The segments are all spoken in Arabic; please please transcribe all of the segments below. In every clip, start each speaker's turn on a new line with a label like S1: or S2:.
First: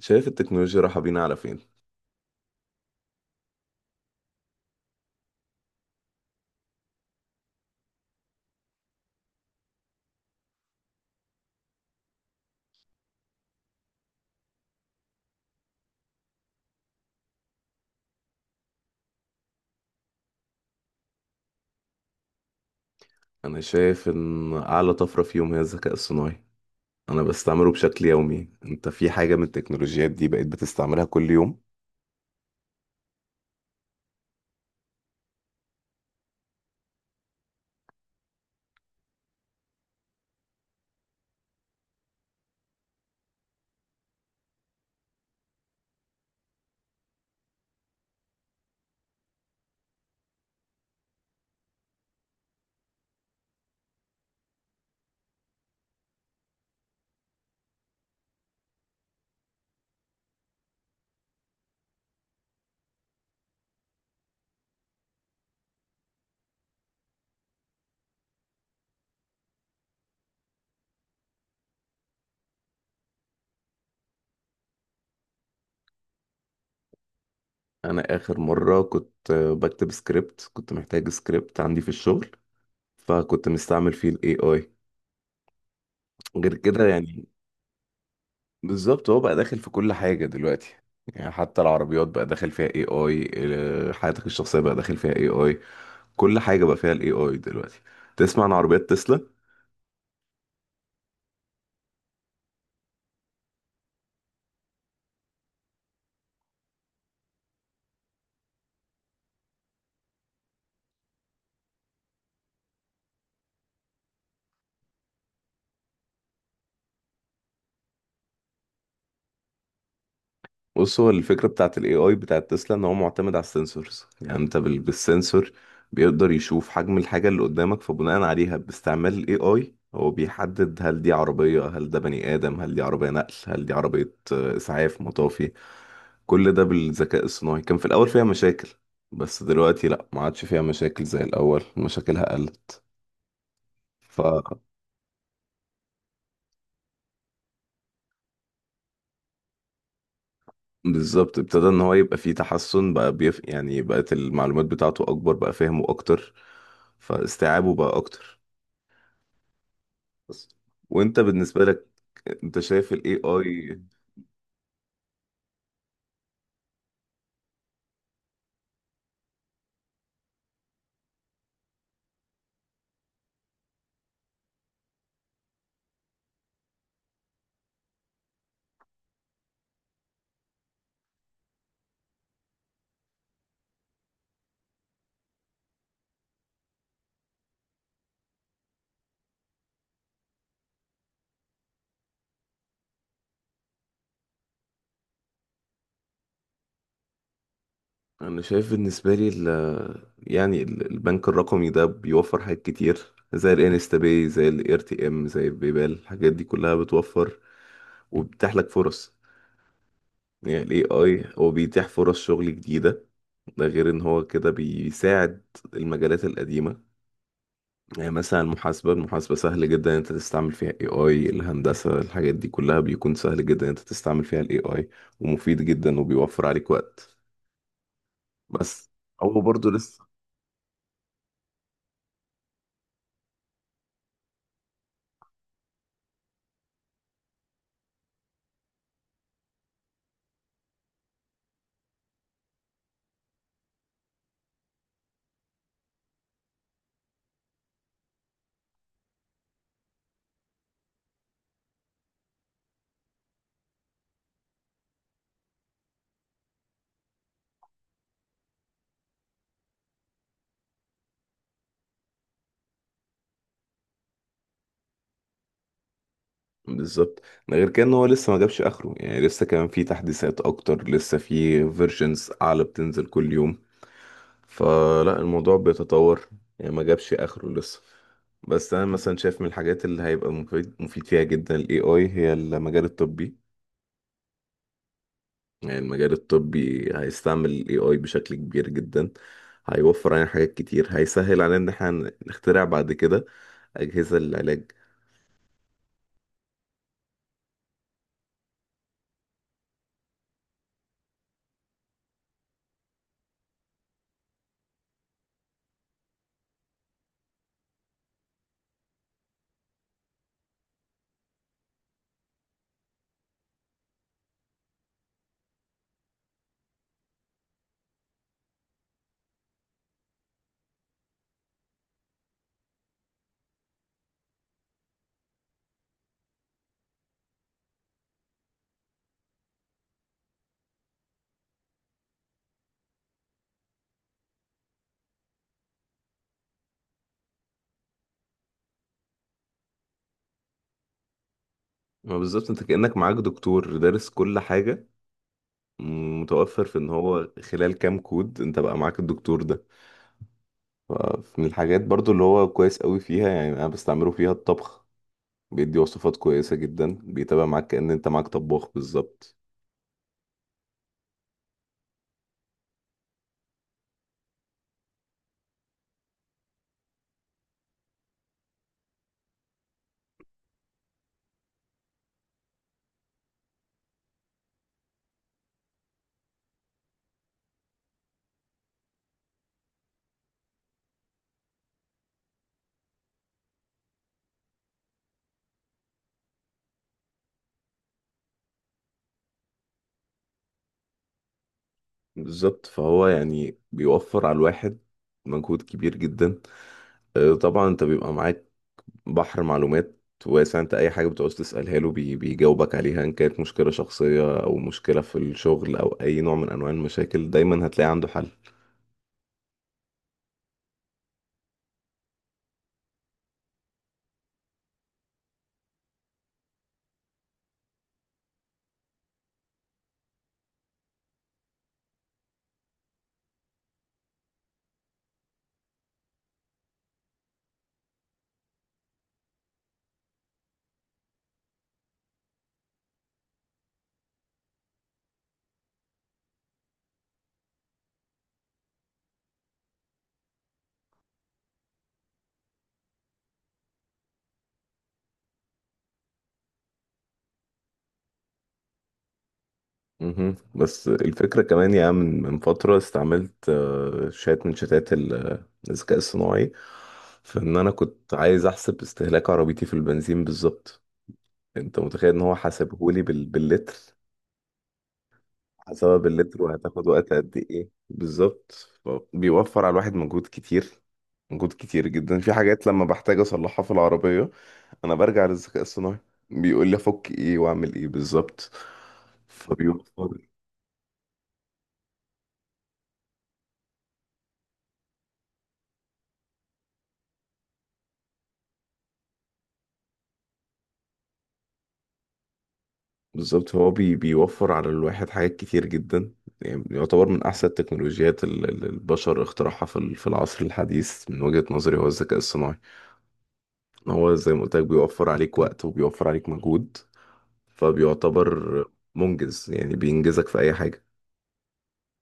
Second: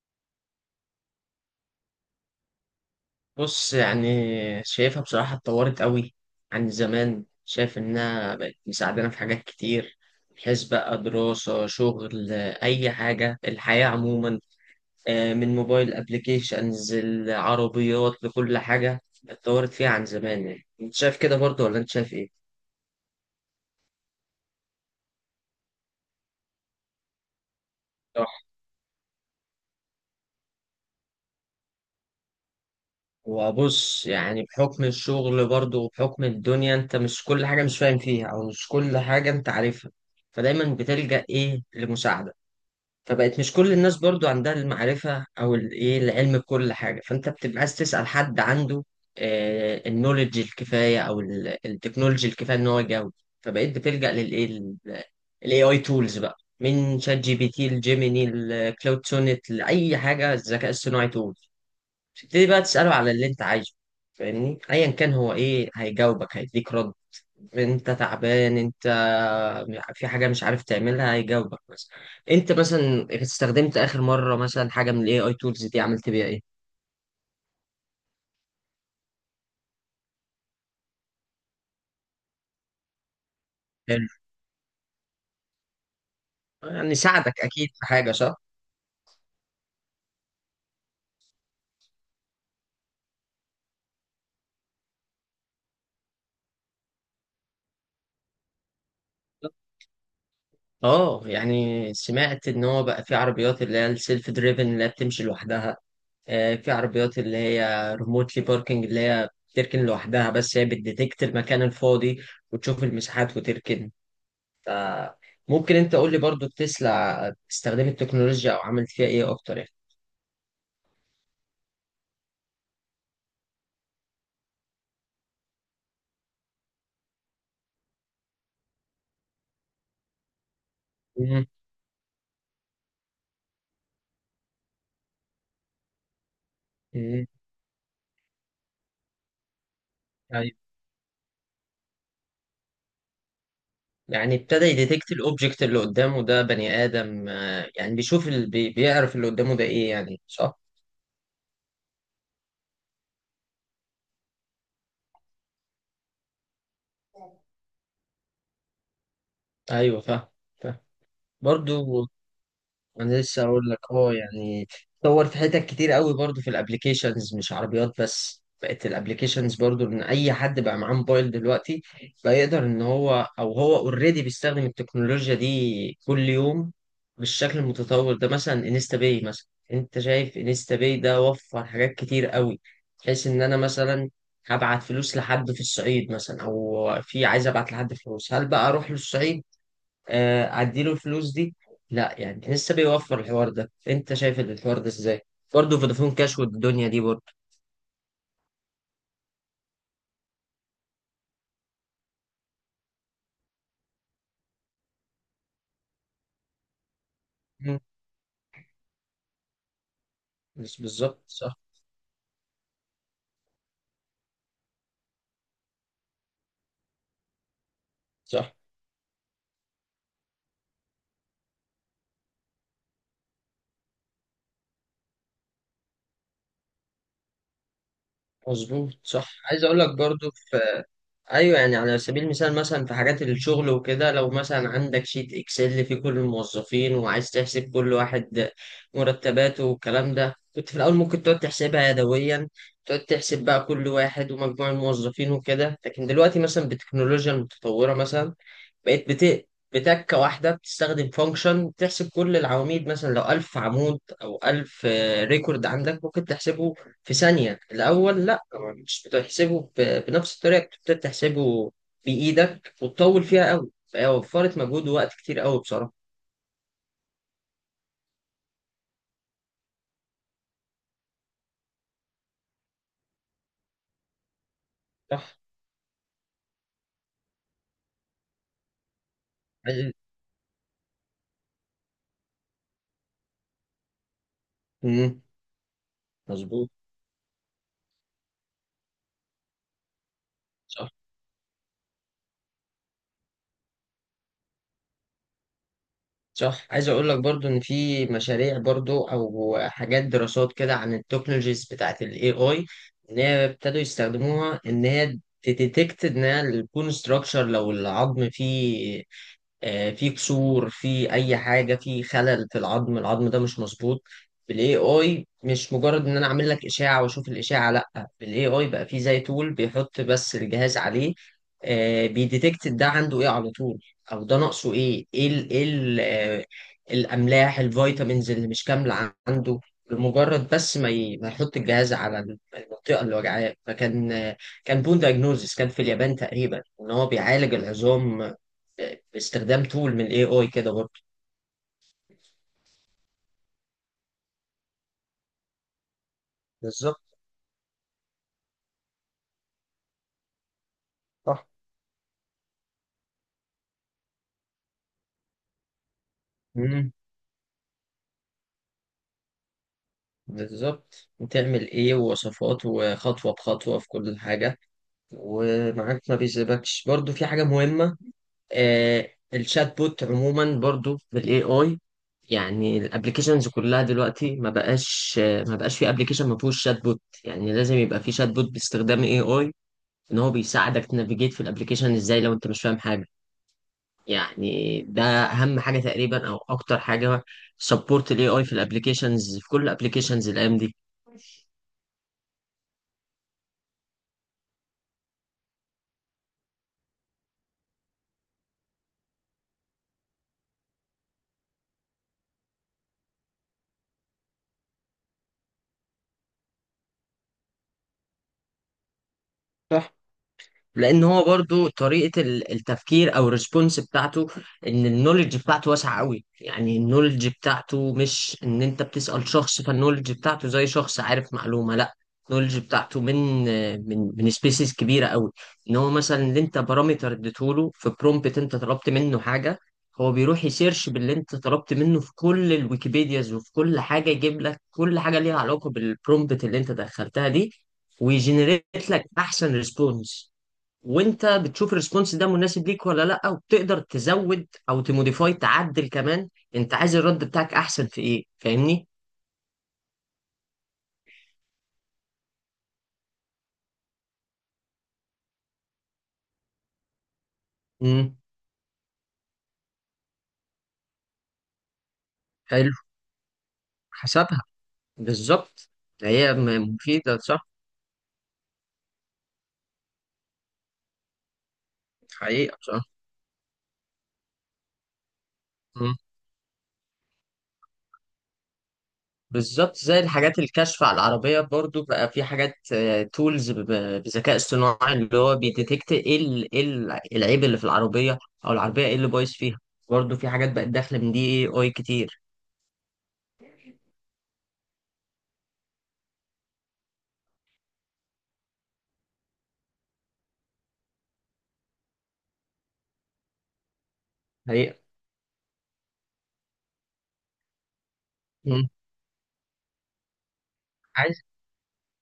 S1: شايف التكنولوجيا رايحة بينا على فين؟
S2: بص يعني شايفها بصراحة اتطورت قوي عن زمان. شايف إنها بقت مساعدانا في حاجات كتير، بحيث بقى دراسة شغل أي حاجة الحياة عموما. آه، من موبايل أبليكيشنز العربيات لكل حاجة اتطورت فيها عن زمان. يعني أنت شايف كده برضه ولا أنت شايف إيه؟
S1: أنا شايف إن أعلى طفرة فيهم هي الذكاء الصناعي. أنا بستعمله بشكل
S2: صح.
S1: يومي. أنت في حاجة من التكنولوجيات دي بقيت بتستعملها كل يوم؟
S2: وبص يعني بحكم الشغل برضه وبحكم الدنيا، أنت مش كل حاجة مش فاهم فيها أو مش كل حاجة أنت عارفها، فدايما بتلجأ إيه لمساعدة. فبقت مش كل الناس برضو عندها المعرفة أو الإيه العلم بكل حاجة، فأنت بتبقى عايز تسأل حد عنده النولج الكفاية أو التكنولوجي الكفاية إن هو يجاوب. فبقيت بتلجأ للإيه ال AI tools بقى من شات جي بي تي لجيميني لكلاود سونيت لأي حاجة الذكاء الصناعي تول. تبتدي بقى تسأله على اللي أنت عايزه، فاهمني، أيا كان هو إيه هيجاوبك هيديك رد. انت تعبان، انت في حاجه مش عارف تعملها، هيجاوبك مثلا. انت مثلا استخدمت اخر مره مثلا حاجه من الاي اي تولز دي عملت بيها ايه؟
S1: أنا آخر مرة كنت بكتب سكريبت، كنت محتاج سكريبت عندي في الشغل، فكنت مستعمل
S2: حلو.
S1: فيه ال AI. غير كده
S2: يعني
S1: يعني
S2: ساعدك اكيد في حاجه صح.
S1: بالظبط هو بقى داخل في كل حاجة دلوقتي. يعني حتى العربيات بقى داخل فيها AI، حياتك الشخصية بقى داخل فيها AI. كل حاجة بقى فيها ال AI دلوقتي. تسمع عن عربيات تسلا؟
S2: اه يعني سمعت ان هو بقى في عربيات اللي هي السيلف دريفن اللي هي بتمشي لوحدها. آه، في عربيات اللي هي ريموتلي باركنج اللي هي بتركن لوحدها، بس هي بتديتكت المكان الفاضي وتشوف المساحات وتركن. ممكن انت قول لي برضو تسلا استخدمت التكنولوجيا او عملت فيها ايه اكتر؟
S1: بص، هو الفكرة بتاعت ال AI بتاعت تسلا ان هو معتمد على السنسورز. يعني انت بالسنسور بيقدر يشوف حجم الحاجة اللي قدامك، فبناء عليها باستعمال ال AI هو بيحدد هل دي
S2: يعني
S1: عربية، هل ده بني آدم، هل دي عربية نقل، هل دي عربية إسعاف، مطافي. كل ده بالذكاء
S2: مم.
S1: الصناعي. كان في الأول فيها مشاكل، بس دلوقتي لأ، ما عادش
S2: طيب.
S1: فيها مشاكل زي الأول. مشاكلها
S2: يعني
S1: قلت.
S2: ابتدى يديتكت الاوبجكت اللي قدامه ده بني ادم، آه، يعني بيشوف بيعرف اللي قدامه ده ايه يعني صح؟
S1: بالظبط، ابتدى ان هو يبقى فيه تحسن بقى. يعني بقت المعلومات بتاعته اكبر، بقى فهمه اكتر، فاستيعابه بقى اكتر.
S2: ايوه فاهم.
S1: بس.
S2: فاهم
S1: وانت بالنسبة لك،
S2: برضو.
S1: انت شايف الاي
S2: انا لسه اقول
S1: اي؟
S2: لك اه يعني اتطور في حتت كتير قوي برضو في الابليكيشنز، مش عربيات بس، بقت الابليكيشنز برضو ان اي حد بقى معاه موبايل دلوقتي بقى يقدر ان هو او هو اوريدي بيستخدم التكنولوجيا دي كل يوم بالشكل المتطور ده، مثلا انستا باي مثلا. انت شايف انستا باي ده وفر حاجات كتير قوي، بحيث ان انا مثلا هبعت فلوس لحد في الصعيد مثلا او في عايز ابعت لحد فلوس، هل بقى اروح للصعيد آه، اديله الفلوس دي؟ لا. يعني لسه بيوفر الحوار ده، انت شايف الحوار ده ازاي برضه؟ فودافون كاش والدنيا دي برضه.
S1: انا شايف بالنسبة لي يعني البنك الرقمي ده بيوفر حاجات كتير، زي الانستا باي، زي الار تي ام، زي البيبال. الحاجات دي كلها بتوفر
S2: مم.
S1: وبتتيح لك فرص. يعني
S2: بس
S1: الاي
S2: بالظبط
S1: اي هو
S2: صح.
S1: بيتيح فرص شغل جديدة. ده غير ان هو كده بيساعد المجالات القديمة. يعني مثلا
S2: صح
S1: المحاسبة، المحاسبة سهل جدا إن انت تستعمل فيها اي اي. الهندسة، الحاجات دي كلها بيكون سهل جدا إن انت تستعمل فيها الاي اي، ومفيد جدا وبيوفر عليك وقت. بس
S2: مظبوط صح
S1: هو
S2: عايز
S1: برضه
S2: اقول لك
S1: لسه.
S2: برضه في. ايوه يعني على سبيل المثال مثلا في حاجات الشغل وكده، لو مثلا عندك شيت اكسل فيه كل الموظفين وعايز تحسب كل واحد مرتباته والكلام ده، كنت في الاول ممكن تقعد تحسبها يدويا، تقعد تحسب بقى كل واحد ومجموع الموظفين وكده، لكن دلوقتي مثلا بالتكنولوجيا المتطوره مثلا بقيت بتكة واحدة بتستخدم فانكشن تحسب كل العواميد مثلا لو ألف عمود أو ألف ريكورد عندك ممكن تحسبه في ثانية. الأول لأ، مش بتحسبه بنفس الطريقة بتبتدي تحسبه بإيدك وتطول فيها أوي، فهي وفرت مجهود ووقت كتير أوي بصراحة
S1: بالظبط، ده غير كده ان هو لسه ما جابش اخره. يعني لسه كمان في تحديثات اكتر، لسه في فيرجنز اعلى بتنزل كل يوم، فلا،
S2: صح.
S1: الموضوع بيتطور. يعني ما جابش اخره لسه. بس انا مثلا شايف من الحاجات
S2: عايز-
S1: اللي هيبقى مفيد مفيد فيها جدا الاي اي هي المجال الطبي.
S2: مم.
S1: يعني المجال
S2: مظبوط
S1: الطبي هيستعمل ال AI بشكل كبير جدا. هيوفر علينا حاجات كتير،
S2: صح.
S1: هيسهل علينا ان احنا نخترع بعد كده أجهزة للعلاج.
S2: صح عايز اقول لك برضو ان في مشاريع برضو او حاجات دراسات كده عن التكنولوجيز بتاعت الاي اي، ان هي ابتدوا يستخدموها ان هي تديتكت ان هي البون ستراكشر لو العظم فيه آه، في كسور في اي حاجه في خلل في العظم، العظم ده مش مظبوط بالاي اي. مش مجرد ان انا اعمل لك اشاعه واشوف الاشاعه، لا، بالاي اي بقى في زي تول بيحط بس الجهاز عليه آه، بيديتكت ده عنده ايه على طول او ده ناقصه ايه. ايه ال ايه ال آه، الاملاح الفيتامينز اللي مش كامله عنده. بمجرد بس ما ما يحط الجهاز على المنطقه اللي وجعاه. فكان آه، كان بون دايجنوزس كان في اليابان تقريبا ان هو بيعالج العظام باستخدام تول من الاي اي كده برضه.
S1: ما بالظبط، انت كأنك معاك دكتور دارس كل حاجة. متوفر في ان
S2: بالظبط
S1: هو خلال كام كود انت بقى معاك الدكتور ده. فمن
S2: صح.
S1: الحاجات برضو اللي هو كويس قوي فيها، يعني انا بستعمله فيها، الطبخ. بيدي وصفات كويسة
S2: مم.
S1: جدا، بيتابع معاك كأن انت معاك طباخ بالظبط.
S2: بالظبط بتعمل ايه ووصفات وخطوة بخطوة في كل حاجة، ومعاك ما بيسيبكش برضو في حاجة مهمة. آه الشات بوت عموما برضو بالاي اي. يعني الابلكيشنز كلها دلوقتي ما بقاش في ابلكيشن ما فيهوش شات بوت. يعني لازم يبقى في شات بوت باستخدام اي اي ان هو بيساعدك تنافيجيت في الابلكيشن ازاي لو انت مش فاهم حاجة. يعني ده اهم حاجه تقريبا او اكتر حاجه سبورت الاي اي في الابلكيشنز في كل الابلكيشنز الايام دي.
S1: بالظبط، فهو يعني بيوفر على الواحد مجهود كبير جدا. آه، طبعا انت بيبقى معاك بحر معلومات واسع. انت اي حاجه بتعوز تسالها له بيجاوبك عليها، ان كانت مشكله شخصيه او مشكله في الشغل او اي نوع من انواع المشاكل، دايما هتلاقي عنده حل.
S2: صح. لان هو برضو طريقه التفكير او الريسبونس بتاعته، ان النولج بتاعته واسعه قوي، يعني النولج بتاعته مش ان انت بتسال شخص، فالنولج بتاعته زي شخص عارف معلومه لا. النولج بتاعته من سبيسيز كبيره قوي. ان هو مثلا اللي انت بارامتر اديته له في برومبت، انت طلبت منه حاجه، هو بيروح يسيرش باللي انت طلبت منه في كل الويكيبيدياز وفي كل حاجه، يجيب لك كل حاجه ليها علاقه بالبرومبت اللي انت دخلتها دي، ويجنريت لك احسن ريسبونس. وانت بتشوف الريسبونس ده مناسب ليك ولا لا، وبتقدر تزود او تموديفاي تعدل كمان، انت عايز الرد بتاعك احسن في ايه فاهمني.
S1: مهم. بس الفكره كمان يا عم، من فتره استعملت شات من شتات الذكاء الصناعي في ان انا كنت
S2: امم
S1: عايز احسب استهلاك عربيتي في البنزين بالظبط. انت متخيل ان هو
S2: حلو.
S1: حاسبهولي باللتر؟
S2: حسبها بالظبط.
S1: حسب
S2: هي
S1: باللتر، وهتاخد وقت
S2: مفيدة
S1: قد
S2: صح.
S1: ايه بالظبط. بيوفر على الواحد مجهود كتير، مجهود كتير جدا. في
S2: حقيقة
S1: حاجات لما
S2: صح.
S1: بحتاج اصلحها في العربية انا برجع للذكاء
S2: مم.
S1: الصناعي، بيقول لي افك ايه واعمل ايه بالظبط،
S2: بالظبط زي
S1: فبيوفر.
S2: الحاجات الكشف على العربية برضو بقى في حاجات تولز بذكاء اصطناعي اللي هو بيديتكت العيب اللي في العربية او العربية ايه اللي بايظ فيها. برضو في حاجات بقت داخلة من دي إيه اي كتير.
S1: بالظبط، هو بيوفر على الواحد حاجات كتير جدا. يعني يعتبر من احسن التكنولوجيات اللي البشر اخترعها في في العصر الحديث، من وجهة نظري، هو الذكاء الصناعي. هو زي ما قلت لك
S2: حقيقة.
S1: بيوفر عليك وقت وبيوفر عليك مجهود، فبيعتبر
S2: مم.
S1: منجز. يعني بينجزك في اي حاجة.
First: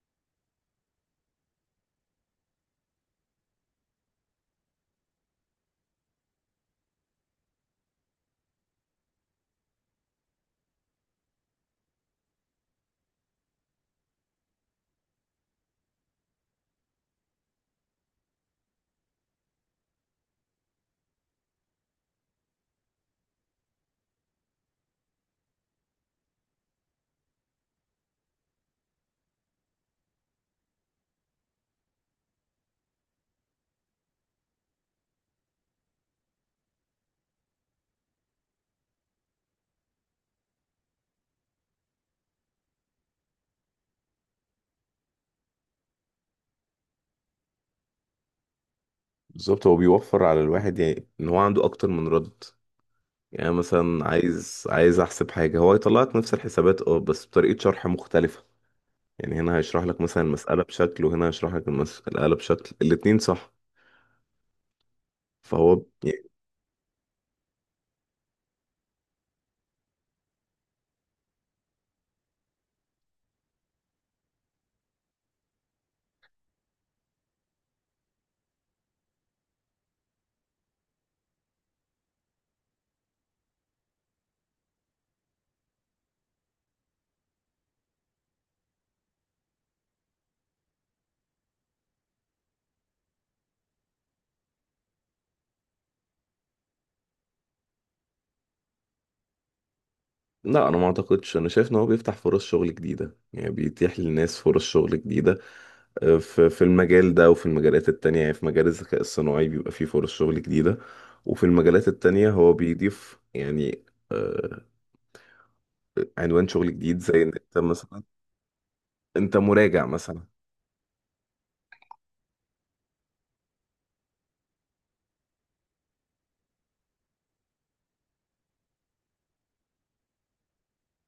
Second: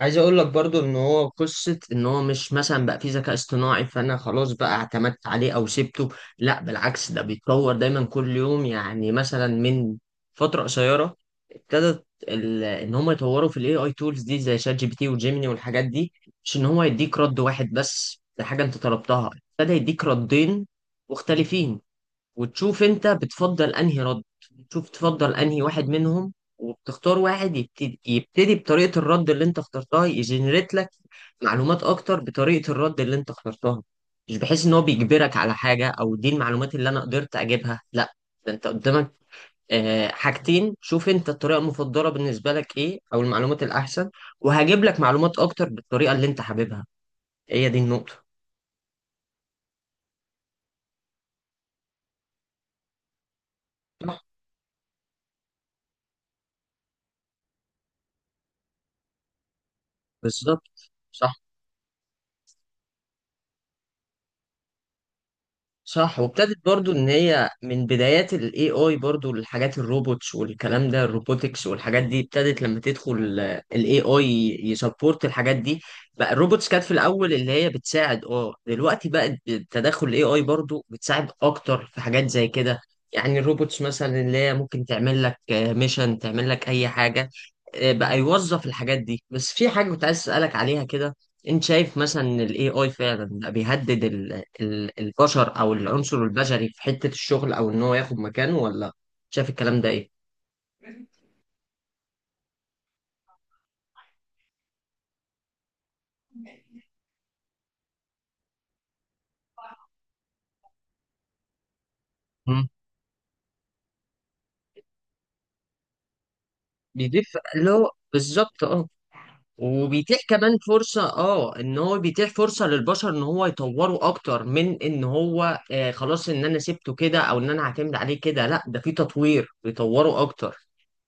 S2: عايز اقول لك برضو ان هو قصة ان هو مش مثلا بقى فيه ذكاء اصطناعي فانا خلاص بقى اعتمدت عليه او سبته، لا بالعكس ده بيتطور دايما كل يوم. يعني مثلا من فترة قصيرة ابتدت ان هم يطوروا في الاي اي تولز دي زي شات جي بي تي وجيميني والحاجات دي، مش ان هو يديك رد واحد بس ده حاجة انت طلبتها، ابتدى يديك ردين مختلفين. وتشوف انت بتفضل انهي رد، تشوف تفضل انهي واحد منهم، وبتختار واحد يبتدي بطريقة الرد اللي انت اخترتها يجنريت لك معلومات اكتر بطريقة الرد اللي انت اخترتها. مش بحيث ان هو بيجبرك على حاجة او دي المعلومات اللي انا قدرت اجيبها لا، ده انت قدامك آه، حاجتين، شوف انت الطريقة المفضلة بالنسبة لك ايه او المعلومات الاحسن، وهجيب لك معلومات اكتر بالطريقة اللي انت حاببها، هي دي النقطة.
S1: بالظبط، هو بيوفر على الواحد، يعني ان هو عنده اكتر من رد. يعني مثلا
S2: صح
S1: عايز احسب حاجة، هو هيطلع لك نفس الحسابات، اه، بس بطريقة شرح مختلفة. يعني هنا هيشرح لك مثلا المسألة
S2: بالظبط
S1: بشكل، وهنا
S2: صح.
S1: هيشرح لك المسألة بشكل، الاتنين صح. فهو.
S2: صح وابتدت برضو ان هي من بدايات الاي اي برضو الحاجات الروبوتس والكلام ده الروبوتكس والحاجات دي ابتدت لما تدخل الاي اي يسبورت الحاجات دي. بقى الروبوتس كانت في الاول اللي هي بتساعد اه دلوقتي بقت بتدخل الاي اي برضو بتساعد اكتر في حاجات زي كده. يعني الروبوتس مثلا اللي هي ممكن تعمل لك ميشن تعمل لك اي حاجة. آه، بقى يوظف الحاجات دي، بس في حاجة كنت عايز اسألك عليها كده. انت شايف مثلا الاي اي فعلا بقى بيهدد البشر او العنصر البشري في حتة الشغل او ان هو ياخد مكانه ولا؟ شايف الكلام ده ايه؟
S1: لا انا ما اعتقدش، انا شايف ان هو بيفتح فرص شغل جديده، يعني بيتيح للناس فرص شغل جديده. آه، في في المجال ده وفي المجالات التانية. يعني في مجال الذكاء الصناعي بيبقى فيه فرص شغل جديده، وفي المجالات التانية هو
S2: مم.
S1: بيضيف يعني آه، عنوان شغل جديد. زي ان
S2: بيضيف
S1: انت
S2: اللي هو
S1: مثلا
S2: بالظبط اه،
S1: انت مراجع
S2: وبيتيح
S1: مثلا.
S2: كمان فرصة اه ان هو بيتيح فرصة للبشر ان هو يطوروا اكتر من ان هو آه خلاص ان انا سبته كده او ان انا هعتمد عليه كده لا، ده في تطوير بيطوروا اكتر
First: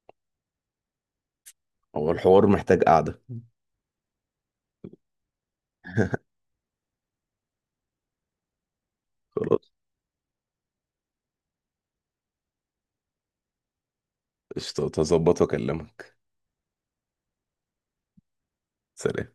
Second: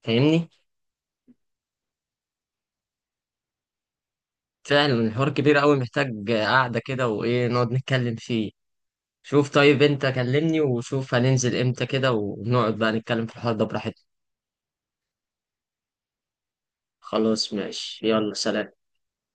S2: فاهمني.
S1: هو الحوار محتاج قعده.
S2: فعلا الحوار كبير قوي محتاج قعدة كده وايه نقعد نتكلم فيه. شوف
S1: خلاص.
S2: طيب انت كلمني وشوف هننزل امتى كده ونقعد بقى نتكلم في الحوار ده براحتنا.
S1: قشطة، هظبط واكلمك.
S2: خلاص ماشي يلا سلام.
S1: سلام.